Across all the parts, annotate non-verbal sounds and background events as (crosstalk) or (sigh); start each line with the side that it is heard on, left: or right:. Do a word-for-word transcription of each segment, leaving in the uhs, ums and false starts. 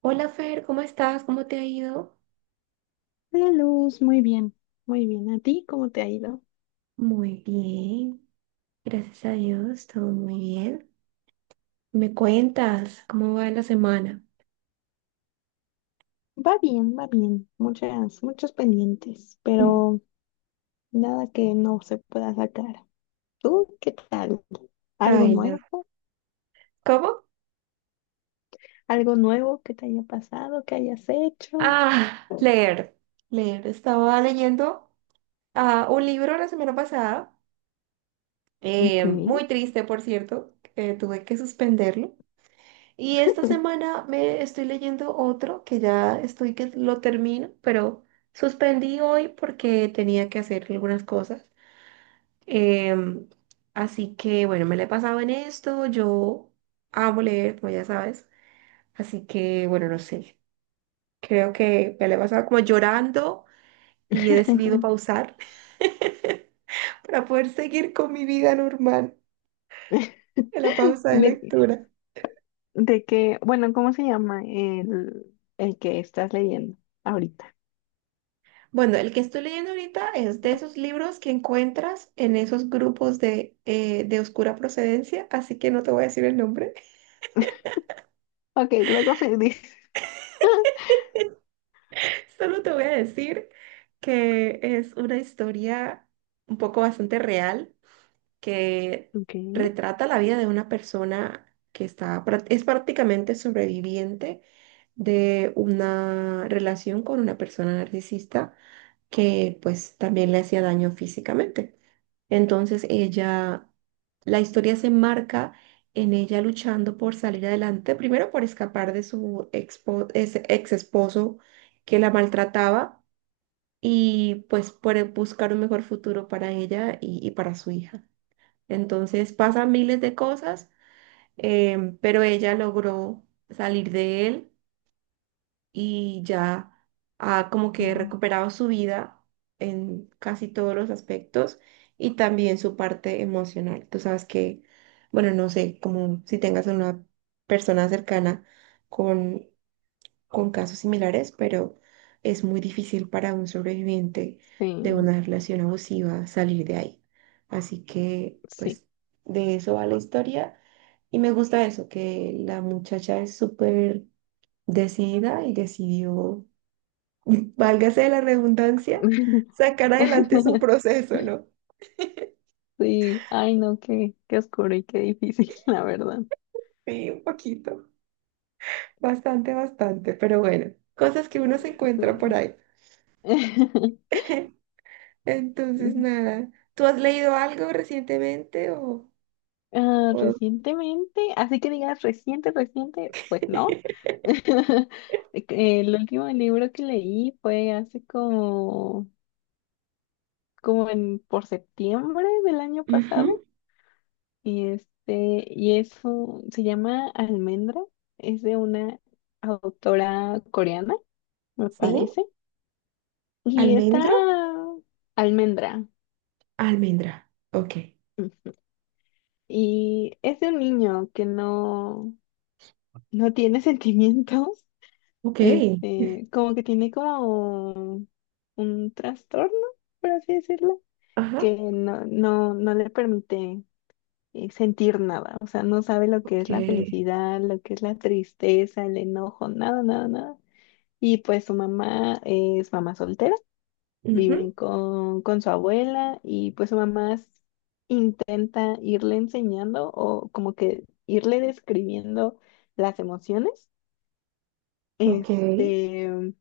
right: Hola Fer, ¿cómo estás? ¿Cómo te ha ido?
left: Hola Luz, muy bien, muy bien. ¿A ti cómo te ha ido?
right: Muy bien, gracias a Dios, todo muy bien. ¿Me cuentas cómo va la semana?
left: Va bien, va bien. Muchas, muchos pendientes,
right: Mm.
left: pero nada que no se pueda sacar. ¿Tú qué tal? ¿Algo
right: Ay, no.
left: nuevo?
right: ¿Cómo?
left: ¿Algo nuevo que te haya pasado, que hayas hecho?
right: Ah, leer, leer. Estaba leyendo ah, un libro la semana pasada,
left: Ok.
right: eh, muy triste, por cierto, que tuve que suspenderlo. Y esta semana me estoy leyendo otro que ya estoy que lo termino, pero suspendí hoy porque tenía que hacer algunas cosas. Em, Así que bueno, me la he pasado en esto. Yo amo leer, como ya sabes. Así que bueno, no sé. Creo que me la he pasado como llorando y he decidido pausar (laughs) para poder seguir con mi vida normal
left: (laughs)
right: en la pausa de
left: De,
right: lectura.
left: de que, bueno, ¿cómo se llama el, el que estás leyendo ahorita?
right: Bueno, el que estoy leyendo ahorita es de esos libros que encuentras en esos grupos de, eh, de oscura procedencia, así que no te voy a decir el nombre.
left: Ok, luego me dices. (laughs)
right: Solo te voy a decir que es una historia un poco bastante real que
left: Ok.
right: retrata la vida de una persona que está, prá- es prácticamente sobreviviente de una relación con una persona narcisista que pues también le hacía daño físicamente. Entonces ella, la historia se marca en ella luchando por salir adelante, primero por escapar de su expo- ex esposo que la maltrataba y pues por buscar un mejor futuro para ella y, y para su hija. Entonces pasan miles de cosas, em, pero ella logró salir de él y ya ha como que
left: Ujú.
right: recuperado su vida en casi todos los aspectos y también su parte emocional. Tú sabes que, bueno, no sé, como si tengas una persona cercana con con casos similares, pero es muy difícil para un sobreviviente de
left: Sí,
right: una relación abusiva salir de ahí. Así que,
left: sí.
right: pues, de eso va la historia. Y me gusta eso, que la muchacha es súper decidida y decidió, (laughs) válgase de la redundancia, sacar adelante su
left: (laughs)
right: proceso, ¿no?
left: Sí, ay no, qué, qué oscuro y qué difícil, (laughs) la verdad.
right: Sí, un poquito, bastante, bastante, pero bueno, cosas que uno se encuentra por
left: Sí.
right: ahí.
left: (laughs)
right: (laughs) Entonces, nada. ¿Tú has leído algo recientemente o...?
left: Ah,
right: o-
left: recientemente, así que digas reciente, reciente, pues no.
right: (laughs)
left: (laughs) El último libro que leí fue hace como, como en, por septiembre del año pasado.
right: Ujú.
left: Y este, y es un- se llama Almendra, es de una autora coreana, me
right: Sí,
left: parece. Y está
right: almendro,
left: Almendra.
right: almendra. Ok,
left: Y es de un niño que no, no tiene (laughs) sentimientos,
right: ok,
left: este, como que tiene como un trastorno, por así decirlo,
right: ajá,
left: que no, no, no le permite eh, sentir nada, o sea, no sabe lo que
right: ok,
left: es la felicidad, lo que es la tristeza, el enojo, nada, nada, nada. Y pues su mamá es mamá soltera. Viven
right: ujú,
left: con, con su abuela y pues su mamá s- intenta irle enseñando o como que irle describiendo las emociones.
right: ok,
left: Este,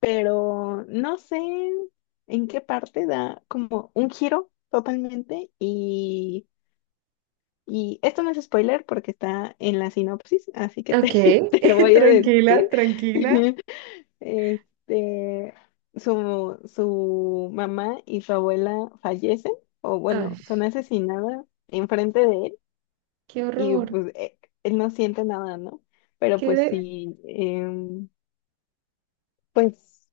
left: pero no sé en qué parte da como un giro totalmente y, y esto no es spoiler porque está en la sinopsis, así que te,
right: ok,
left: (laughs) te lo
right: (laughs)
left: voy a
right: tranquila,
left: decir.
right: tranquila.
left: (laughs) Este, su, su mamá y su abuela fallecen, o
right: Ay,
left: bueno, son asesinadas enfrente de él,
right: qué
left: y
right: horror,
left: pues eh, él no siente nada, ¿no? Pero
right: qué
left: pues
right: de...
left: sí, em, pues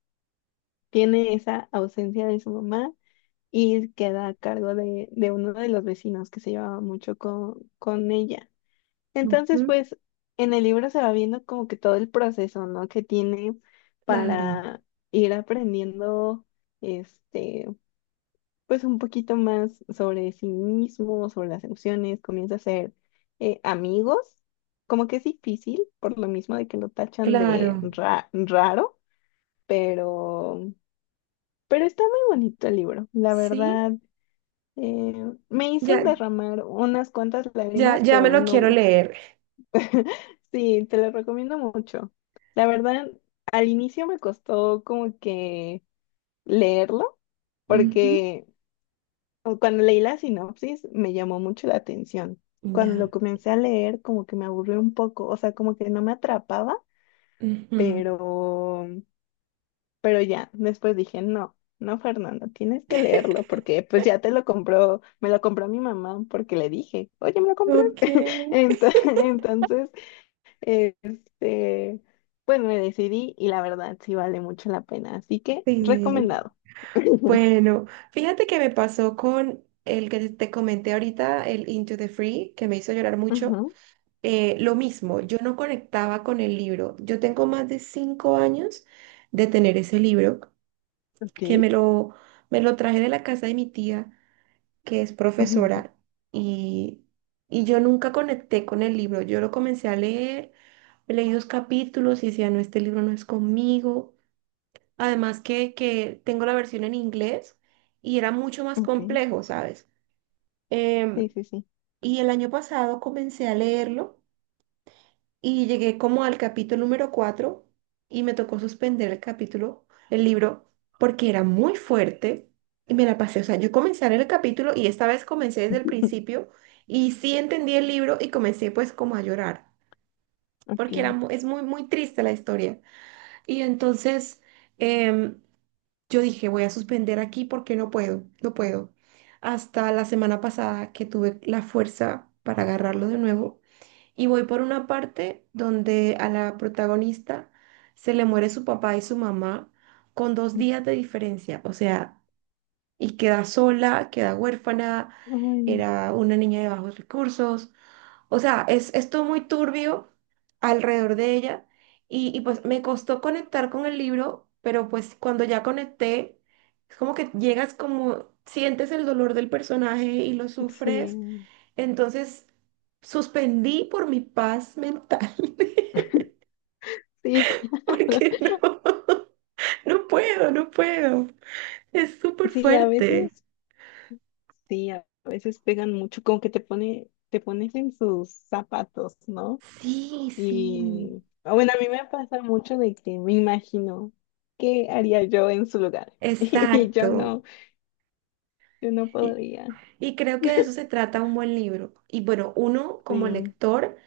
left: tiene esa ausencia de su mamá y queda a cargo de, de uno de los vecinos que se llevaba mucho con, con ella. Entonces,
right: ujú,
left: pues en el libro se va viendo como que todo el proceso, ¿no? Que tiene
right: claro,
left: para ir aprendiendo, este, pues un poquito más sobre sí mismo, sobre las emociones, comienza a ser eh, amigos, como que es difícil por lo mismo de que lo tachan de
right: claro,
left: ra- raro, pero, pero está muy bonito el libro, la
right: sí,
left: verdad. Eh, me hizo
right: ya,
left: derramar unas cuantas
right: ya,
left: lágrimas,
right: ya me
left: pero
right: lo quiero
left: no.
right: leer.
left: Sí, te lo recomiendo mucho. La verdad, al inicio me costó como que leerlo,
right: Ujú,
left: porque cuando leí la sinopsis me llamó mucho la atención. Cuando
right: ya,
left: lo comencé a leer, como que me aburrió un poco, o sea, como que no me atrapaba,
right: ujú.
left: pero, pero ya, después dije, no, no, Fernando, tienes que leerlo,
right: (laughs)
left: porque pues ya te lo compró, me lo compró mi mamá, porque le dije, oye, me lo compré.
right: Ok,
left: (laughs) Entonces, este, pues me decidí y la verdad sí vale mucho la pena. Así que
right: sí.
left: recomendado. (laughs)
right: Bueno, fíjate que me pasó con el que te comenté ahorita, el Into the Free, que me hizo llorar mucho.
left: Ujú,
right: Eh, lo mismo, yo no conectaba con el libro. Yo tengo más de cinco años de tener ese libro,
left: ok.
right: que me lo, me lo traje de la casa de mi tía, que es
left: Ujú,
right: profesora, y, y yo nunca conecté con el libro. Yo lo comencé a leer, leí dos capítulos y decía, no, este libro no es conmigo. Además que, que tengo la versión en inglés y era mucho más
left: ok.
right: complejo, ¿sabes? Em,
left: Sí, sí, sí.
right: y el año pasado comencé a leerlo y llegué como al capítulo número cuatro y me tocó suspender el capítulo, el libro, porque era muy fuerte y me la pasé. O sea, yo comencé a leer el capítulo y esta vez comencé desde el principio y sí entendí el libro y comencé pues como a llorar, porque era,
left: Ok.
right: mu- es muy, muy triste la historia. Y entonces... em, yo dije, voy a suspender aquí porque no puedo, no puedo. Hasta la semana pasada que tuve la fuerza para agarrarlo de nuevo. Y voy por una parte donde a la protagonista se le muere su papá y su mamá con dos
left: Mm.
right: días de diferencia. O sea, y queda sola, queda huérfana,
left: Ay, no.
right: era una niña de bajos recursos. O sea, es, es todo muy turbio alrededor de ella y, y pues me costó conectar con el libro, pero pues cuando ya conecté, es como que llegas como, sientes el dolor del personaje y lo sufres,
left: Sí,
right: entonces suspendí por mi paz mental, (laughs)
left: sí, (laughs) claro.
right: porque no, (laughs) no puedo, no puedo, es súper
left: Sí, a
right: fuerte.
left: veces, sí, a veces pegan mucho, como que te pone, te pones en sus zapatos, ¿no?
right: Sí, sí,
left: Y ah, bueno, a mí me pasa mucho de que me imagino qué haría yo en su lugar. (laughs) Y yo
right: exacto.
left: no, yo no podría.
right: Y creo que de eso se trata un buen libro. Y bueno, uno como
left: Sí,
right: lector,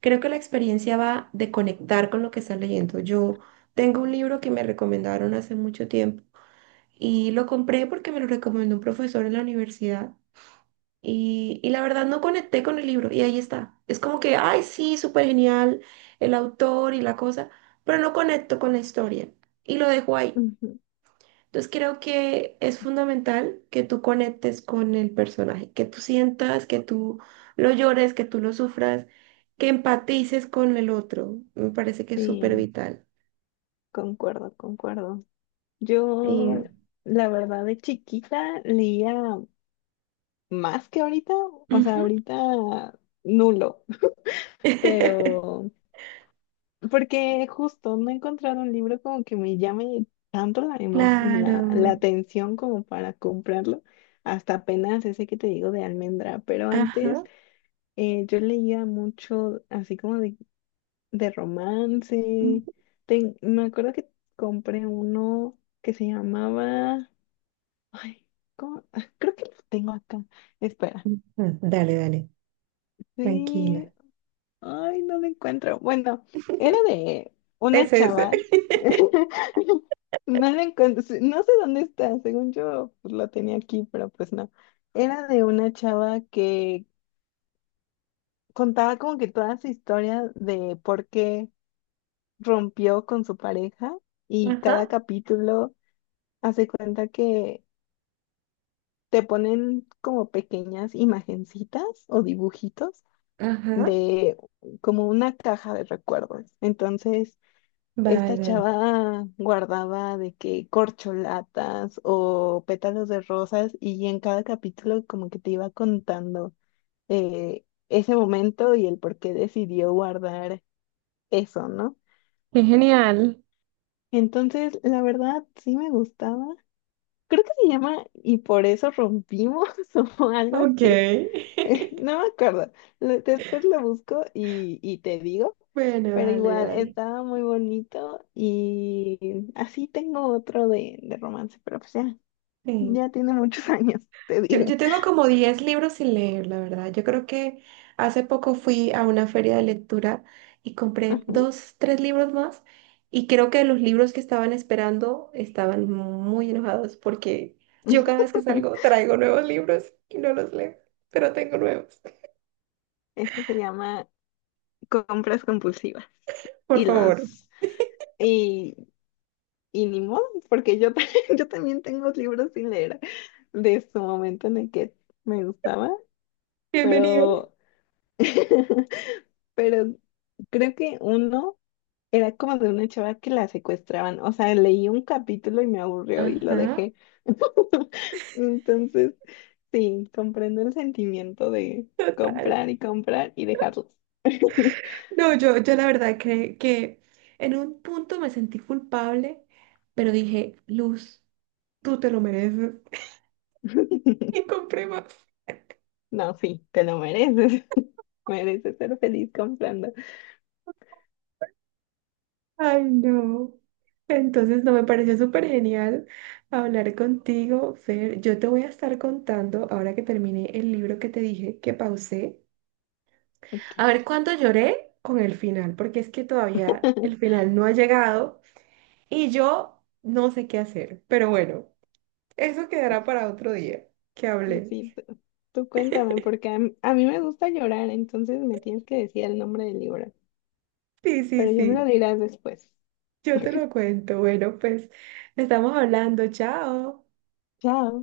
right: creo que la experiencia va de conectar con lo que está leyendo. Yo tengo un libro que me recomendaron hace mucho tiempo y lo compré porque me lo recomendó un profesor en la universidad y, y la verdad no conecté con el libro y ahí está. Es como que, ay, sí, súper genial el autor y la cosa, pero no conecto con la historia y lo dejo ahí.
left: ujú,
right: Entonces creo que es fundamental que tú conectes con el personaje, que tú sientas, que tú lo llores, que tú lo sufras, que empatices con el otro. Me parece que es súper
left: sí,
right: vital.
left: concuerdo, concuerdo. Yo,
right: Y...
left: la verdad, de chiquita leía más que ahorita, o sea,
right: ujú.
left: ahorita nulo,
right: (laughs)
left: pero porque justo no he encontrado un libro como que me llame tanto la, emo-
right: Claro.
left: la, la atención como para comprarlo, hasta apenas ese que te digo de Almendra, pero antes
right: Ajá.
left: eh, yo leía mucho así como de de
right: Ujú.
left: romance. Ten- me acuerdo que compré uno que se llamaba. Ay, ¿cómo? Ah, creo que lo tengo acá. Espera.
right: Ah, dale, dale.
left: Sí.
right: Tranquila.
left: Ay, no lo encuentro. Bueno, era de una
right: Ese, ese.
left: chava. (laughs) No lo encuentro. Sí, no sé dónde está. Según yo, pues, lo tenía aquí, pero pues no. Era de una chava que contaba como que toda su historia de por qué rompió con su pareja y
right: Ajá.
left: cada capítulo. Hace cuenta que te ponen como pequeñas imagencitas o dibujitos
right: Ajá.
left: de como una caja de recuerdos. Entonces, esta
right: Vaya.
left: chava guardaba de que corcholatas o pétalos de rosas y en cada capítulo como que te iba contando eh, ese momento y el por qué decidió guardar eso, ¿no?
right: Qué genial.
left: Entonces, la verdad, sí me gustaba. Creo que se llama Y por eso rompimos (laughs) o algo
right: Ok.
left: así.
right: (laughs)
left: (laughs) No me acuerdo. Lo- Después lo busco y, y te digo.
right: Bueno,
left: Pero
right: dale,
left: igual,
right: dale.
left: estaba muy bonito y así tengo otro de, de romance, pero pues ya,
right: Sí.
left: ya tiene muchos (laughs) años, te
right: Yo,
left: digo.
right: yo tengo como diez libros sin leer, la verdad. Yo creo que hace poco fui a una feria de lectura y compré
left: Ajá.
right: dos, tres libros más y creo que los libros que estaban esperando estaban muy enojados porque yo cada vez que
left: (laughs)
right: salgo traigo nuevos libros y no los leo, pero tengo nuevos.
left: Eso se llama compras compulsivas.
right: Por
left: Y
right: favor,
left: los, y, y ni modo, porque yo, también- (laughs) yo también tengo libros sin leer de su momento en el que me gustaba,
right: bienvenidos.
left: pero, (laughs) pero creo que uno. Era como de una chava que la secuestraban. O sea, leí un capítulo y me aburrió y lo
right: Ajá,
left: dejé. (laughs) Entonces, sí, comprendo el sentimiento de
right: total.
left: comprar y comprar y dejarlos.
right: No, yo, yo la verdad que, que en un punto me sentí culpable, pero dije, Luz, tú te lo mereces. (laughs)
left: (laughs)
right: Y compré más.
left: No, sí, te lo mereces. (laughs) Mereces ser feliz comprando.
right: Ay, no. Entonces, no me pareció súper genial hablar contigo, Fer. Yo te voy a estar contando, ahora que terminé el libro que te dije que pausé, a ver
left: Ok.
right: cuánto lloré con el final, porque es que todavía el
left: (laughs)
right: final no ha llegado y yo no sé qué hacer. Pero bueno, eso quedará para otro día que hablé.
left: Sí, tú, tú cuéntame, porque a, m- a mí me gusta llorar, entonces me tienes que decir el nombre del libro.
right: Sí, sí,
left: Pero yo me lo
right: sí.
left: dirás después.
right: Yo te lo cuento. Bueno, pues estamos hablando. Chao.
left: Chao.